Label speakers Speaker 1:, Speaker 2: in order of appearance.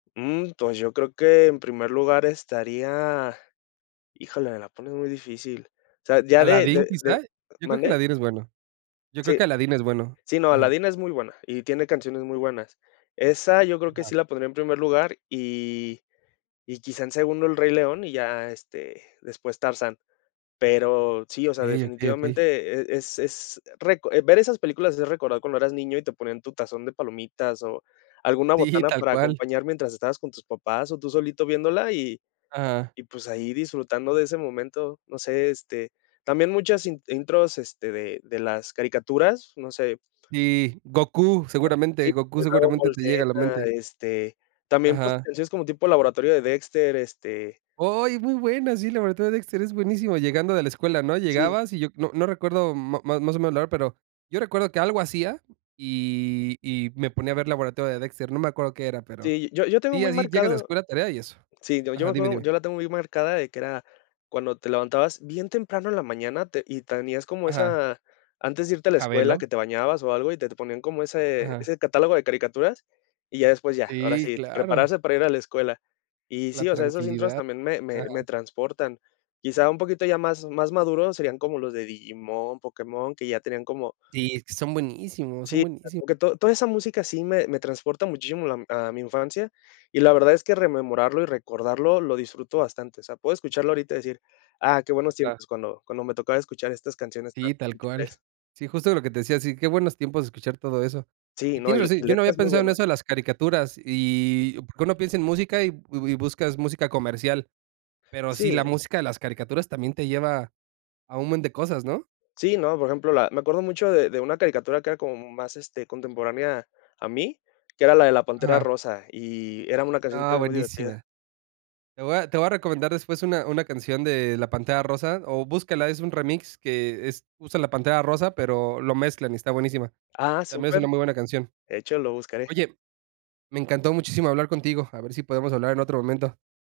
Speaker 1: Mm, pues yo creo que, en primer lugar estaría Híjole, me la pones muy difícil. O sea, ya de
Speaker 2: ¿Aladdin
Speaker 1: de de
Speaker 2: quizá? Yo creo que
Speaker 1: ¿Mande?
Speaker 2: Aladdin es bueno Yo creo
Speaker 1: Sí.
Speaker 2: que Aladdin es bueno,
Speaker 1: Sí, no,
Speaker 2: ajá.
Speaker 1: Aladdin es muy buena, y tiene canciones muy buenas. Esa yo creo que sí
Speaker 2: Ajá.
Speaker 1: la pondría en primer lugar, y y quizá en segundo El Rey León, y ya este, después Tarzán. Pero sí, o sea,
Speaker 2: Okey, okey, okey.
Speaker 1: definitivamente e es es reco eh, ver esas películas es recordar cuando eras niño y te ponían tu tazón de palomitas, o alguna
Speaker 2: Sí,
Speaker 1: botana
Speaker 2: tal
Speaker 1: para
Speaker 2: cual.
Speaker 1: acompañar mientras estabas con tus papás o tú solito viéndola, y
Speaker 2: Ajá.
Speaker 1: y pues ahí disfrutando de ese momento, no sé, este, también muchas in intros, este, de de las caricaturas, no sé.
Speaker 2: Sí, Gokú,
Speaker 1: Ah,
Speaker 2: seguramente.
Speaker 1: sí,
Speaker 2: Gokú,
Speaker 1: de Dragon
Speaker 2: seguramente
Speaker 1: Ball
Speaker 2: te llega a la
Speaker 1: Z,
Speaker 2: mente.
Speaker 1: este, también, pues,
Speaker 2: Ajá.
Speaker 1: canciones como tipo laboratorio de Dexter, este
Speaker 2: Oy, muy buena, sí, la verdad la de Dexter es buenísimo, llegando de la escuela, ¿no?,
Speaker 1: Sí.
Speaker 2: llegabas y yo no no recuerdo ma más o menos la hora, pero yo recuerdo que algo hacía, y y me ponía a ver Laboratorio de Dexter, no me acuerdo qué era, pero
Speaker 1: Sí, yo yo tengo
Speaker 2: Sí,
Speaker 1: muy
Speaker 2: así, llegas de la
Speaker 1: marcado
Speaker 2: escuela, tarea y eso.
Speaker 1: Sí, yo yo me
Speaker 2: Ajá, dime,
Speaker 1: acuerdo
Speaker 2: dime.
Speaker 1: yo la tengo muy marcada de que era, cuando te levantabas bien temprano en la mañana, te y tenías como
Speaker 2: Ajá.
Speaker 1: esa antes de antes de irte a la escuela,
Speaker 2: Jabelo.
Speaker 1: que te bañabas o algo, y te te ponían como ese
Speaker 2: Ajá.
Speaker 1: ese catálogo de caricaturas, y ya después ya, ahora
Speaker 2: Sí,
Speaker 1: sí,
Speaker 2: claro.
Speaker 1: prepararse para ir a la escuela. Y
Speaker 2: La
Speaker 1: sí, o sea, esas intros
Speaker 2: tranquilidad.
Speaker 1: también me me
Speaker 2: Ajá.
Speaker 1: me transportan. Quizá un poquito ya más más maduro serían como los de Digimon, Pokémon, que ya tenían como
Speaker 2: Sí, es que son buenísimos, son
Speaker 1: Sí,
Speaker 2: buenísimos.
Speaker 1: [unintelligible] to toda esa música sí me me transporta muchísimo, lam a mi infancia, y la verdad es que rememorarlo y recordarlo lo disfruto bastante, o sea, puedo escucharlo ahorita y decir: "Ah, qué buenos
Speaker 2: Ah.
Speaker 1: tiempos, cuando cuando me tocaba escuchar estas canciones".
Speaker 2: Sí, tal
Speaker 1: [unintelligible]
Speaker 2: cual. Sí, justo de lo que te decía. Sí, qué buenos tiempos escuchar todo eso.
Speaker 1: Sí,
Speaker 2: Y
Speaker 1: no, y
Speaker 2: tienes
Speaker 1: l y
Speaker 2: razón, yo no había
Speaker 1: letras muy
Speaker 2: pensado en
Speaker 1: buenas.
Speaker 2: eso de las caricaturas y Porque uno piensa en música y y bu buscas música comercial. Pero sí, la
Speaker 1: Sí.
Speaker 2: música de las caricaturas también te lleva a un buen de cosas, ¿no?
Speaker 1: Sí, no, por ejemplo, la me acuerdo mucho de de una caricatura que era como más, este, contemporánea a mí, que era la de la pantera
Speaker 2: Ajá.
Speaker 1: rosa, y era una canción
Speaker 2: Ah,
Speaker 1: también muy divertida.
Speaker 2: buenísima. Te voy a te voy a recomendar después una una canción de La Pantera Rosa, o búscala, es un remix que, es usa la Pantera Rosa, pero lo mezclan y está buenísima.
Speaker 1: Ah,
Speaker 2: También es
Speaker 1: súper,
Speaker 2: una muy buena canción.
Speaker 1: de hecho lo buscaré.
Speaker 2: Oye, me encantó muchísimo hablar contigo, a ver si podemos hablar en otro momento.